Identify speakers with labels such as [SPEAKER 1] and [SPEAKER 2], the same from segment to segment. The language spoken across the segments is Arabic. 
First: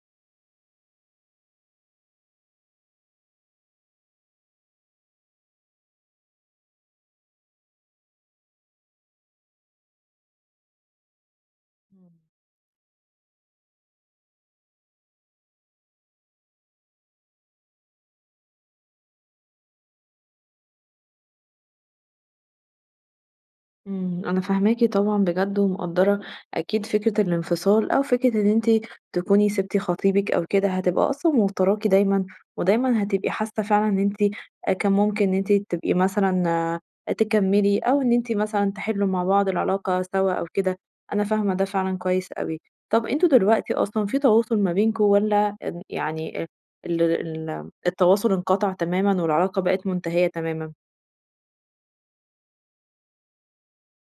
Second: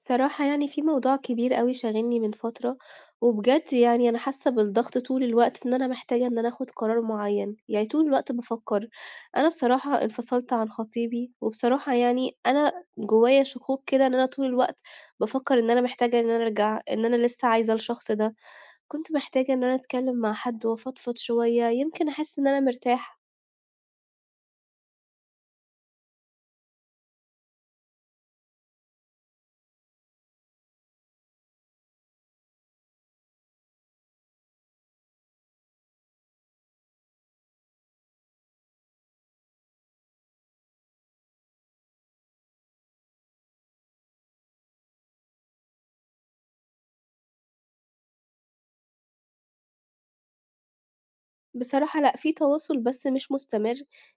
[SPEAKER 1] صراحة يعني في موضوع كبير أوي شاغلني من فترة، وبجد يعني أنا حاسة بالضغط طول الوقت إن أنا محتاجة إن أنا آخد قرار معين، يعني طول الوقت بافكر. أنا بصراحة انفصلت عن خطيبي، وبصراحة يعني أنا جوايا شكوك كده إن أنا طول الوقت بافكر إن أنا محتاجة إن أنا أرجع، إن أنا لسه عايزة الشخص ده، كنت محتاجة إن أنا أتكلم مع حد وأفضفض شوية، يمكن أحس إن أنا مرتاحة.
[SPEAKER 2] أنا فاهماكِ طبعًا بجد ومقدّرة. أكيد فكرة الانفصال، أو فكرة إن أنتِ تكوني سِبتِ خطيبِك أو كده، هتبقى أصلًا موتّراكِ دايمًا، ودايمًا هتبقي حاسة فعلًا إن أنتِ كان ممكن إن أنتِ تبقي مثلًا، تكمّلي، أو إن أنتِ مثلًا تحلّوا مع بعض العلاقة سوا أو كده. أنا فاهمة ده فعلًا كويس أوي. طَب أنتم دلوقتي أصلًا في تواصل ما بينكم، والّا إن يعني ال التواصل انقطع تمامًا والعلاقة بقت منتهية تمامًا؟
[SPEAKER 1] بصراحة لأ، في تواصل بس مش مستمر،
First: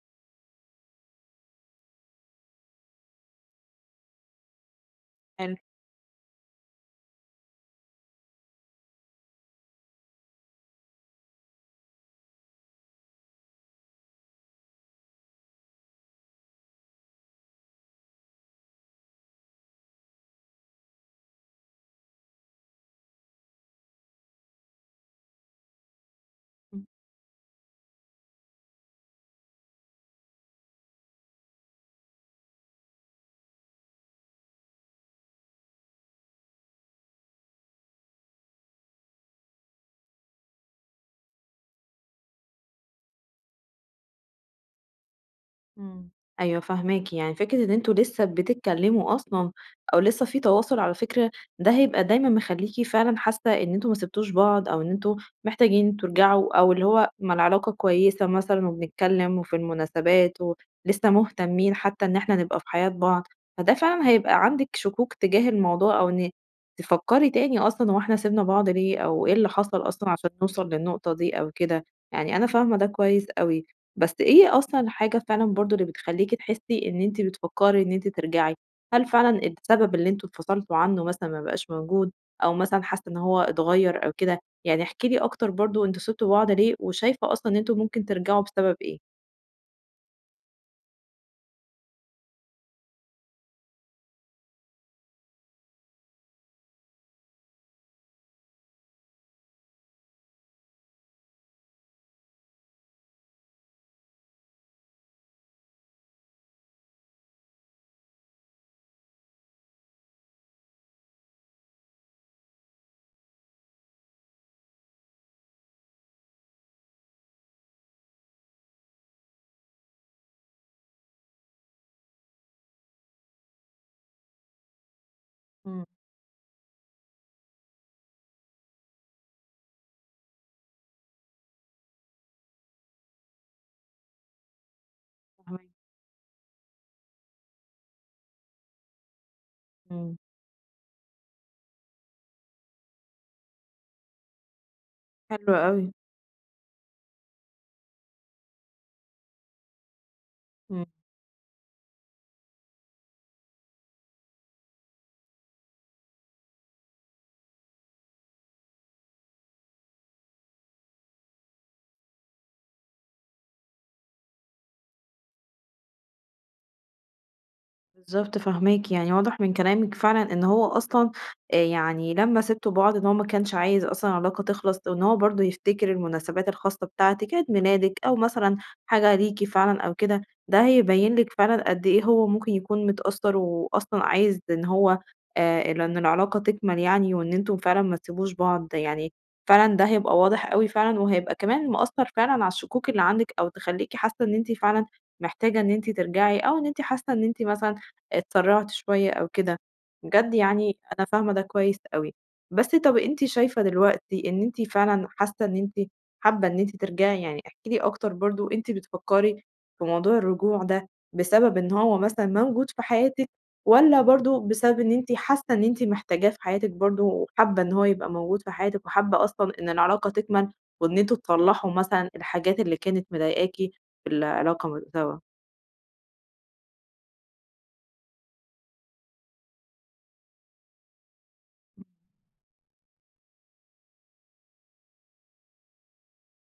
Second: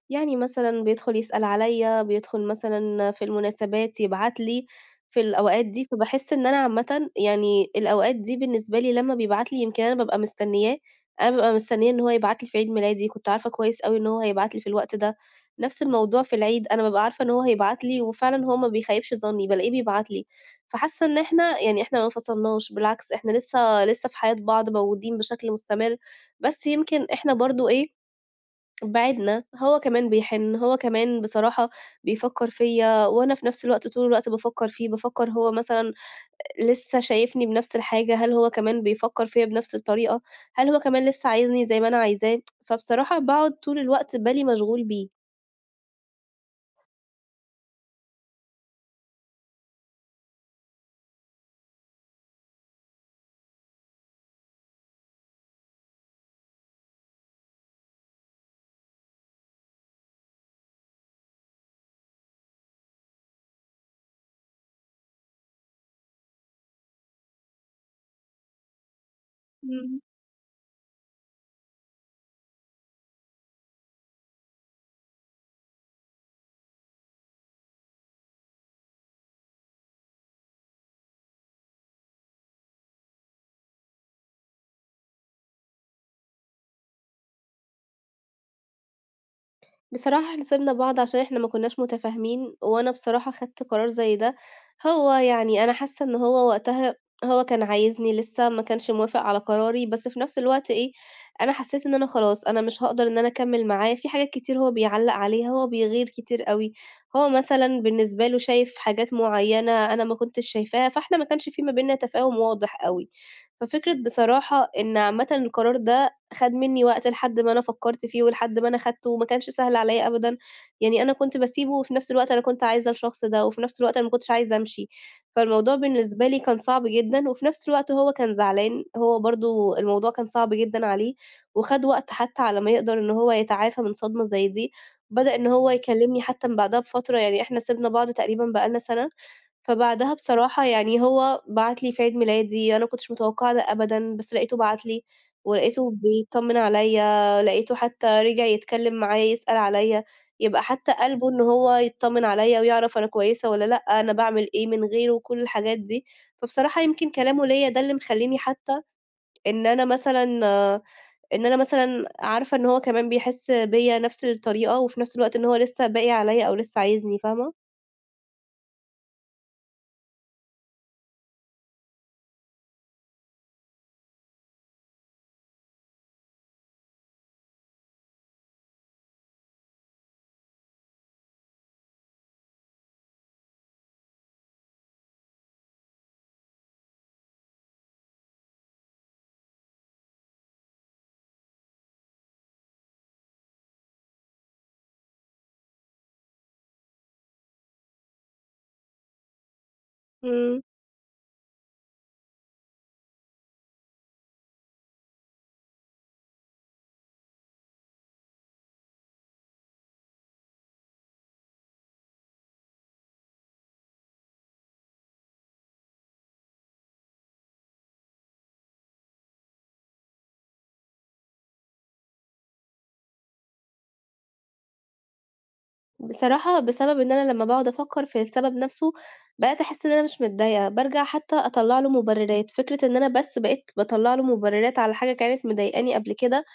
[SPEAKER 1] يعني مثلًا بيدخل يسأل عليَّ، بيدخل مثلًا في المناسبات يبعت لي في
[SPEAKER 2] حلو.
[SPEAKER 1] الأوقات دي، فباحس إن أنا عامةً يعني الأوقات دي بالنسبة لي لمّا بيبعت لي يمكن أنا بابقى مستنياه، أنا بابقى مستنية إن هو يبعت لي في عيد ميلادي، كنت عارفة كويس أوي إن هو هيبعت لي في الوقت ده، نفس الموضوع في العيد، أنا بابقى عارفة إن هو هيبعت لي وفعلًا هو ما بيخيبش ظني، بالاقيه بيبعت لي، فحاسة إن إحنا ما انفصلناش، بالعكس إحنا لسه في حياة بعض موجودين بشكل مستمر. بس يمكن إحنا برضه إيه، بعِدنا، هو كمان بيحِن، هو كمان بصراحة بيفكّر فيّا وأنا في نفس الوقت طول الوقت بافكّر فيه، بافكّر هو مثلًا لسه شايفني بنفس الحاجة، هل هو كمان بيفكّر فيّا بنفس الطريقة، هل هو كمان لسه عايزني زي ما أنا عايزاه، فبصراحة باقعُد طول الوقت بالي مشغول بيه.
[SPEAKER 2] إمم. أيوه، فاهماكِ. يعني فكرة إن أنتم لسه بتتكلموا أصلًا، أو لسه في تواصل على فكرة، ده هيبقى دايمًا مخلّيكِ فعلًا حاسة إن أنتم ما سبتوش بعض، أو إن أنتم محتاجين ترجعوا، أو اللي هو ما العلاقة كويسة مثلًا، وبنتكلم وفي المناسبات، ولسه مهتمين حتى إن إحنا نبقى في حياة بعض. فده فعلًا هيبقى عندِك شكوك تجاه الموضوع، أو إن تفكّري تاني أصلًا هو إحنا سِبنا بعض ليه، أو إيه اللي حصل
[SPEAKER 1] إمم.
[SPEAKER 2] أصلًا عشان نوصل للنقطة دي أو كده. يعني أنا فاهمة ده كويس أوي. بس إيه أصلًا الحاجة فعلًا برضه اللي بتخلّيكِ تحسّي إن أنتِ بتفكّري إن أنتِ ترجعي؟ هل فعلًا السبب اللي أنتم انفصلتوا عنّه مثلًا ما بقاش موجود، أو مثلًا حاسّة إن هو اتغيّر أو كده؟ يعني احكي لي أكتر، برضه أنتم سِبتوا بعض ليه، وشايفة أصلًا إن أنتم ممكن ترجعوا بسبب إيه؟
[SPEAKER 1] بصراحة إحنا سِبنا بعض عشان إحنا ما كُنّاش متفاهمين، وأنا بصراحة خدت قرار زي ده، هو يعني أنا حاسّة إن هو وقتها هو كان عايزني لسه ما كانش موافق على قراري، بس في نفس الوقت إيه، أنا حسّيت إن أنا خلاص أنا مش هاقدر إن أنا أكمّل معاه، في حاجات كتير هو بيعلّق عليها، هو بيغِير كتير أوي، هو مثلًا بالنسبة له شايف حاجات معيّنة أنا ما كنتش شايفاها، فإحنا ما كانش في ما بيننا تفاهم واضح أوي، ففكرة بصراحة إن عامةً القرار ده خَد منّي وقت لحد ما أنا فكّرت فيه ولحد ما أنا خدته وما كانش سهل عليّا أبدًا، يعني أنا كنت باسيبه وفي نفس الوقت أنا كنت عايزة الشخص ده، وفي نفس الوقت أنا ما كنتش عايزة أمشي، فالموضوع
[SPEAKER 2] إمم.
[SPEAKER 1] بالنسبة لي كان صعب جدًا، وفي نفس الوقت هو كان زعلان، هو برضه الموضوع كان صعب جدًا عليه، وخَد وقت حتى على ما يقدر إن هو يتعافى من صدمة زي دي، بدأ إن هو
[SPEAKER 2] فاهماكِ.
[SPEAKER 1] يكلمني حتى من بعدها بفترة، يعني إحنا سِبنا بعض تقريبًا بقى لنا سَنة، فبعدها
[SPEAKER 2] إمم.
[SPEAKER 1] بصراحة يعني هو بعت لي في عيد ميلادي، أنا ما كنتش متوقعة ده أبدًا، بس لقيته بعت لي.
[SPEAKER 2] حلو أوي.
[SPEAKER 1] ولقيته بيطمّن عليَّ، لقيته حتى رجع يتكلّم معايا، يسأل عليَّ، يبقى حتى قلبه إن هو يتطمّن عليَّ ويعرف أنا كويسة والّا لأ، أنا باعمل إيه من غيره، كل الحاجات دي. فبصراحة يمكن كلامه ليّا ده اللي مخلّيني حتى إن أنا مثلًا آه، إن أنا مثلًا عارفة إن هو كمان بيحس بيّا نفس الطريقة، وفي نفس الوقت إن هو لسه باقي عليَّ أو لسه عايزني، فاهمة؟
[SPEAKER 2] بالضبط فاهماكِ، يعني واضح من كلامِك فعلًا إن هو أصلًا يعني لمّا سِبتوا بعض، إن هو ما كانش عايز أصلًا العلاقة تخلص، وإن هو برضه يفتكر المناسبات الخاصة بتاعتِك، عيد ميلادِك، أو مثلًا حاجة ليكِ فعلًا أو كده. ده هيبين لِك فعلًا قد إيه هو ممكن يكون متأثّر وأصلًا عايز إن هو ال إن العلاقة تكمل، يعني وإن أنتم فعلًا ما تسيبوش بعض. يعني فعلًا ده هيبقى واضح أوي فعلًا، وهيبقى كمان مأثّر فعلًا على الشكوك اللي عندِك، أو تخلّيكِ حاسة إن أنتِ فعلًا محتاجة إن أنتِ ترجعي، أو إن أنتِ حاسة إن أنتِ مثلًا اتسرّعت شوية أو كده. بجد
[SPEAKER 1] إمم.
[SPEAKER 2] يعني أنا فاهمة ده كويس أوي. بس طَب أنتِ شايفة دلوقتي إن أنتِ فعلًا حاسة إن أنتِ حابة إن أنتِ ترجعي؟ يعني احكي لي أكتر، برضه أنتِ بتفكّري في موضوع الرجوع ده بسبب إن هو مثلًا موجود في حياتِك، والّا برضه بسبب إن أنتِ حاسة إن أنتِ محتاجاه في حياتِك برضه، وحابة إن هو يبقى موجود في حياتِك، وحابة أصلًا إن العلاقة تكمل، وإن أنتم تصلّحوا مثلًا الحاجات اللي كانت مضايقاكِ في العلاقة سوا؟
[SPEAKER 1] بصراحة بسبب إن أنا لمّا باقعد أفكّر في السبب نَفْسه، بقيت أحس إن أنا مش متضايقة، بارجع حتى أطلّع له مُبرِّرات، فكرة إن أنا بس بقيت باطلّع له مُبرِّرات على حاجة كانت مضايقاني قبل كده،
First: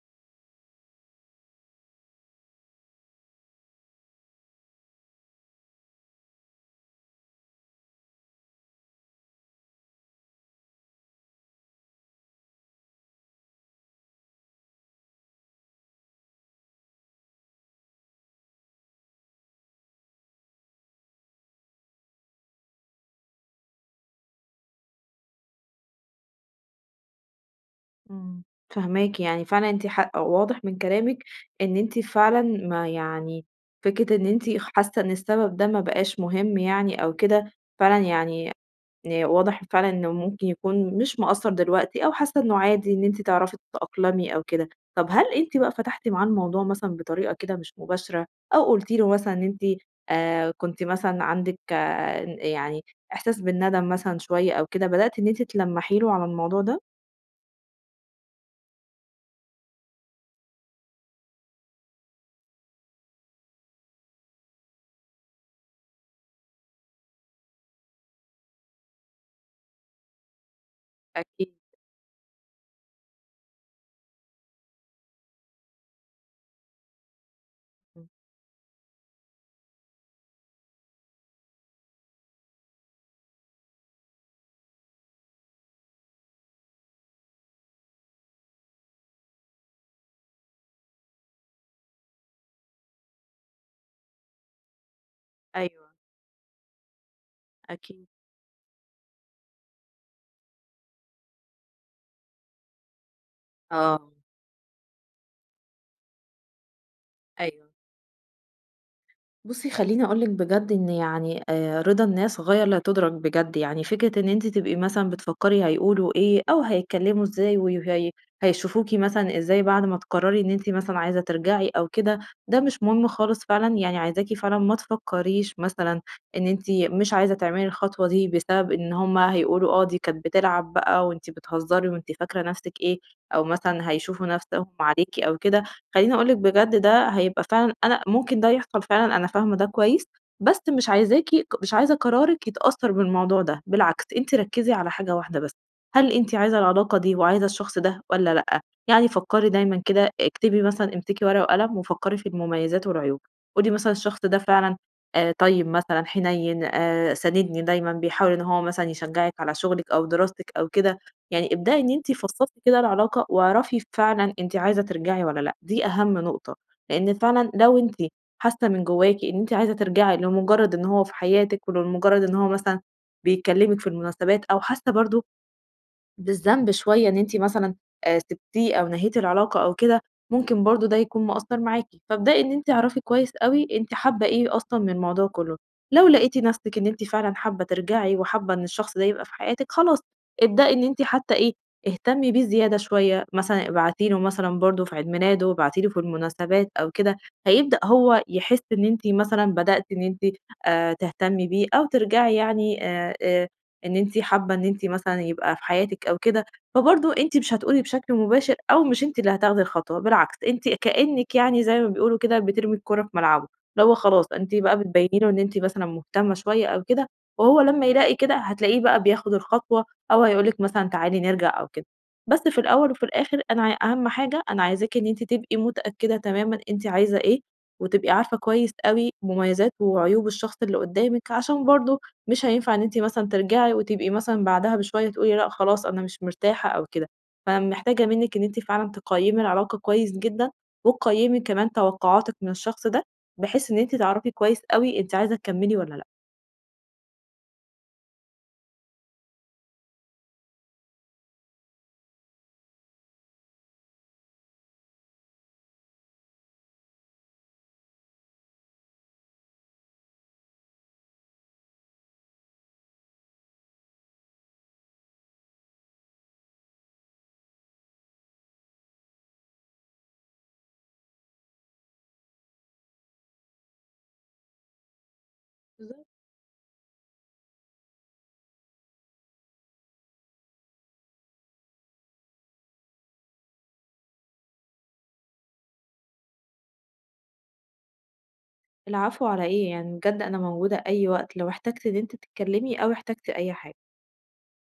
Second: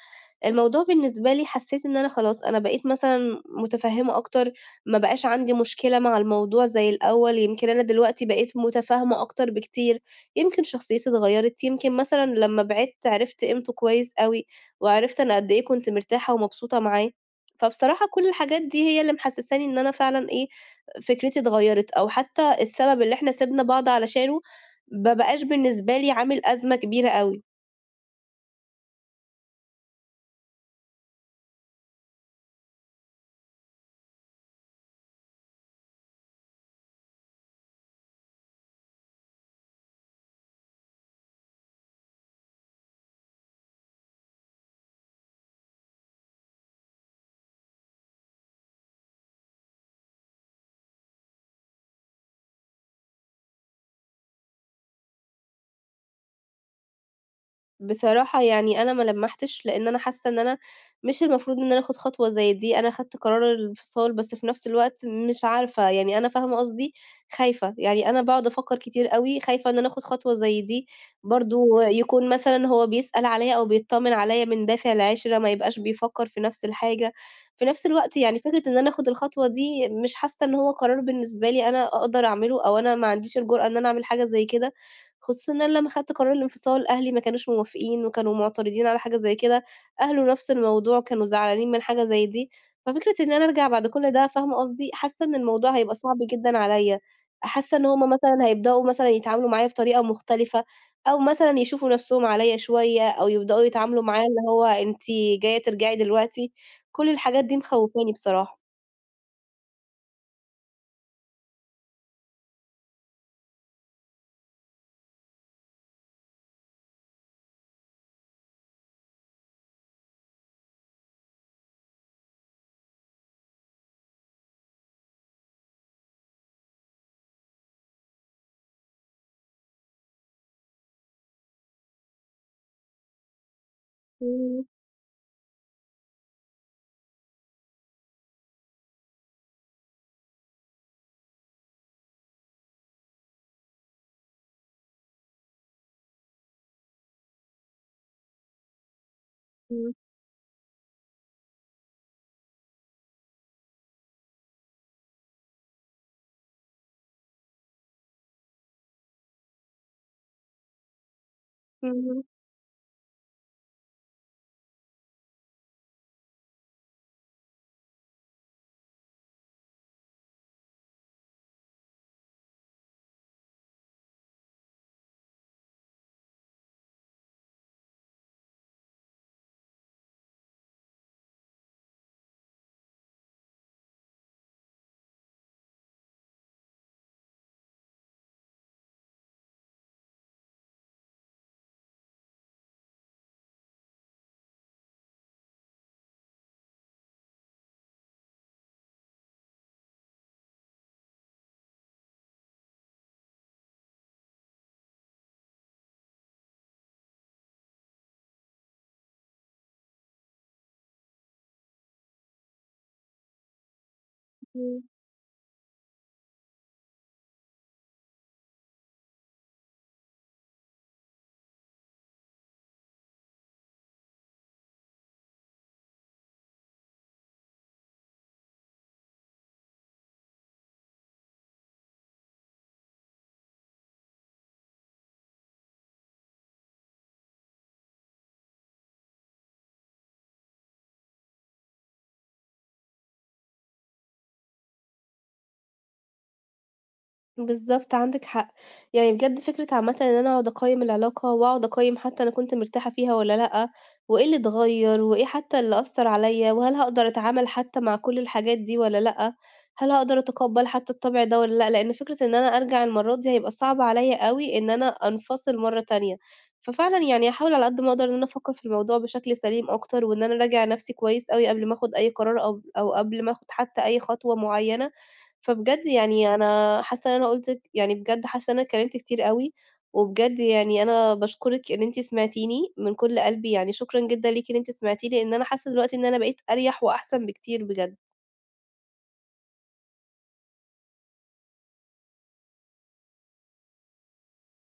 [SPEAKER 1] الموضوع بالنسبة لي حسّيت إن أنا خلاص، أنا بقيت مثلًا مُتفهِّمة أكتر، ما بقاش عندي مشكلة مع الموضوع زي الأول، يمكن أنا دلوقتي بقيت مُتفاهمة أكتر بكتير، يمكن شخصيتي اتغيّرت، يمكن مثلًا لمّا بعدت عرفت قيمته كويس أوي، وعرفت أنا قد إيه كنت مرتاحة ومبسوطة معاه، فبصراحة كل الحاجات دي هي اللي محسّساني إن أنا فعلًا إيه، فكرتي اتغيّرت، أو حتى السبب اللي إحنا سِبنا بعض علشانه ما بقاش بالنسبة لي عامل أزمة كبيرة أوي.
[SPEAKER 2] إمم، فاهماكِ، يعني فعلًا أنتِ واضح من كلامِك إن أنتِ فعلًا، ما يعني فكرة إن أنتِ حاسة إن السبب ده ما بقاش مهم، يعني أو كده. فعلًا يعني واضح فعلًا إنه ممكن يكون مش مأثّر دلوقتي، أو حاسة إنه عادي إن أنتِ تعرفي تتأقلمي أو كده. طب هل أنتِ بقى فتحتِ معاه الموضوع مثلًا بطريقة كده مش مباشرة، أو قلتِ له مثلًا إن أنتِ كنتِ مثلًا عندِك يعني إحساس بالندم مثلًا شوية أو كده، بدأتِ إن أنتِ تلمّحي له على الموضوع ده؟
[SPEAKER 1] بصراحة يعني أنا ما لمّحتش، لإن أنا حاسة إن أنا مش المفروض إن أنا آخُد خطوة زي دي، أنا خدت قرار الانفصال، بس في نفس الوقت مش عارفة، يعني أنا فاهمة قصدي، خايفة، يعني أنا باقعد أفكّر كتير أوي، خايفة إن أنا آخُد خطوة زي دي،
[SPEAKER 2] أكيد.
[SPEAKER 1] برضه يكون مثلًا هو بيسأل عليّا أو بيطّمن عليّا من دافع العِشرة، ما يبقاش بيفكّر في نفس الحاجة، في نفس الوقت يعني فكرة إن أنا آخُد الخطوة دي مش حاسة إن هو قرار بالنسبة لي أنا أقدر أعمله أو أنا ما عنديش الجرأة إن أنا أعمل حاجة زي كده، خصوصًا إن أنا لمّا خدت قرار الانفصال، أهلي ما كانوش موافقين وكانوا معترضين على حاجة زي كده، أهله نفس الموضوع كانوا زعلانين من حاجة زي دي، ففكرة إن أنا أرجع بعد كل ده فاهمة قصدي، حاسة إن الموضوع
[SPEAKER 2] أيوه،
[SPEAKER 1] هيبقى صعب جدًا عليَّ، حاسة إن هُم
[SPEAKER 2] أكيد.
[SPEAKER 1] مثلًا هيبدؤوا مثلًا يتعاملوا معايا بطريقة مختلفة، أو مثلًا يشوفوا نفسهم عليَّ شوية، أو يبدؤوا يتعاملوا
[SPEAKER 2] آه،
[SPEAKER 1] معايا اللي هو أنتِ جاية ترجعي دلوقتي، كل الحاجات دي
[SPEAKER 2] أيوه.
[SPEAKER 1] مخوفاني بصراحة.
[SPEAKER 2] بُصّي، خلّيني أقول لِك بجد إن يعني رضا الناس غاية لا تُدرك بجد. يعني فكرة إن أنتِ تبقي مثلًا بتفكّري هيقولوا إيه، أو هيتكلّموا إزاي، وهي هيشوفوكِ مثلًا إزاي بعد ما تقرّري إن أنتِ مثلًا عايزة ترجعي أو كده، ده مش مهم خالص فعلًا. يعني عايزاكِ فعلًا ما تفكّريش مثلًا إن أنتِ مش عايزة تعملي الخطوة دي بسبب إن هُم هيقولوا، آه دي كانت بتلعب بقى، وأنتِ بتهزّري، وأنتِ فاكرة نَفْسِك إيه، أو مثلًا هيشوفوا
[SPEAKER 1] إمم،
[SPEAKER 2] نَفْسهم عليكِ أو كده. خلّيني أقول لِك بجد، ده هيبقى فعلًا، أنا ممكن ده يحصل فعلًا، أنا فاهمة ده كويس. بس مش عايزاكِ، مش عايزة قرارِك يتأثّر بالموضوع ده، بالعكس أنتِ ركّزي على حاجة واحدة بس، هل أنتِ عايزة العلاقة دي وعايزة الشخص ده والّا لأ؟ يعني فكّري دايمًا
[SPEAKER 1] إمم،
[SPEAKER 2] كده، اكتبي مثلًا، امسكي ورقة وقلم، وفكّري في المميزات والعيوب. قولي مثلًا الشخص ده فعلًا، طيب مثلًا، حنيّن، ساندني دايمًا، بيحاول إن هو مثلًا يشجّعِك على شغلِك أو دراستِك أو كده. يعني ابدأي إن أنتِ
[SPEAKER 1] إمم،
[SPEAKER 2] فصصتِ كده العلاقة، واعرفي فعلًا أنتِ عايزة ترجعي والّا لأ، دي أهم نقطة. لأن فعلًا لو أنتِ حاسة من جواكِ إن أنتِ عايزة ترجعي لمجرد إن هو في حياتِك، ولمجرد إن هو مثلًا بيكلمِك في المناسبات، أو حاسة برضه بالذنب شوية إن أنتِ مثلًا سِبتيه أو نهيتِ العلاقة أو كده، ممكن برضه ده يكون مأثّر معاكِ. فابدئي إن أنتِ اعرفي كويس أوي أنتِ حابة إيه أصلًا من الموضوع كلّه. لو لقيتِ نَفْسِك إن أنتِ فعلًا حابة ترجعي وحابة إن الشخص ده يبقى في حياتِك، خلاص ابدئي إن أنتِ حتى إيه، اهتمي بيه زيادة شوية، مثلًا ابعتي له مثلًا برضه في عيد ميلاده، ابعتي له في المناسبات أو كده. هيبدأ هو يحس إن أنتِ مثلًا بدأتِ إن أنتِ تهتمي بيه أو ترجعي، يعني إن أنتِ حابة إن أنتِ مثلًا يبقى في حياتِك أو كده. فبرضه أنتِ مش هتقولي بشكل مباشر، أو مش أنتِ اللي هتاخدي الخطوة، بالعكس أنتِ كأنِك يعني زي ما بيقولوا كده بترمي الكورة في ملعبه، اللي هو خلاص أنتِ بقى
[SPEAKER 1] إمم.
[SPEAKER 2] بتبيّني له إن أنتِ مثلًا مهتمة شوية أو كده. وهو لمّا يلاقي كده هتلاقيه بقى بياخد الخطوة، أو هيقول لِك مثلًا تعالي نرجع أو كده. بس في الأول وفي الآخر، أنا أهم حاجة، أنا عايزاكِ إن أنتِ تبقي متأكدة تمامًا أنتِ عايزة إيه، وتبقي عارفة كويس أوي مميزات وعيوب الشخص اللي قدامِك. عشان برضه مش هينفع إن أنتِ مثلًا ترجعي، وتبقي مثلًا بعدها بشوية تقولي لأ خلاص أنا مش مرتاحة أو كده. فمحتاجة منِّك إن أنتِ فعلًا تقيّمي العلاقة كويس جدًا، وتقيّمي كمان توقعاتِك من الشخص ده، بحيث إن أنتِ تعرفي كويس أوي أنتِ عايزة تكمّلي والّا لأ.
[SPEAKER 1] بالضبط، عندِك حق. يعني بجد فكرة عامةً إن أنا أقعد أقيّم العلاقة وأقعد أقيّم حتى أنا كنت مرتاحة فيها والّا لأ، وإيه اللي اتغيّر، وإيه حتى اللي أثّر عليَّ، وهل هاقدر أتعامل حتى مع كل الحاجات دي والّا لأ، هل هاقدر أتقبّل حتى الطبع ده والّا لأ، لإن فكرة إن أنا أرجع المرّة دي هيبقى صعب عليَّ أوي إن أنا أنفصل مرّة تانية. ففعلًا يعني هاحاول على قد ما أقدر إن أنا أفكّر في الموضوع بشكل سليم أكتر، وإن أنا أراجع نَفْسي كويس أوي قبل ما آخُد أي قرار أو قبل ما آخُد حتى أي خطوة معيّنة. فبجد
[SPEAKER 2] بالضبط.
[SPEAKER 1] يعني أنا حاسة إن أنا قُلت يعني بجد حاسة إن أنا اتكلمت كتير أوي، وبجد يعني أنا باشكرِك إن أنتِ سمعتيني من كل قلبي، يعني شكرًا جدًا ليكِ إن أنتِ سمعتيني، لإن أنا حاسة دلوقتي إن أنا بقيت أريح وأحسن بكتير بجد.
[SPEAKER 2] العفو على إيه يعني، بجد أنا موجودة أي وقت لو احتجتِ إن أنتِ تتكلمي أو احتجتِ أي حاجة.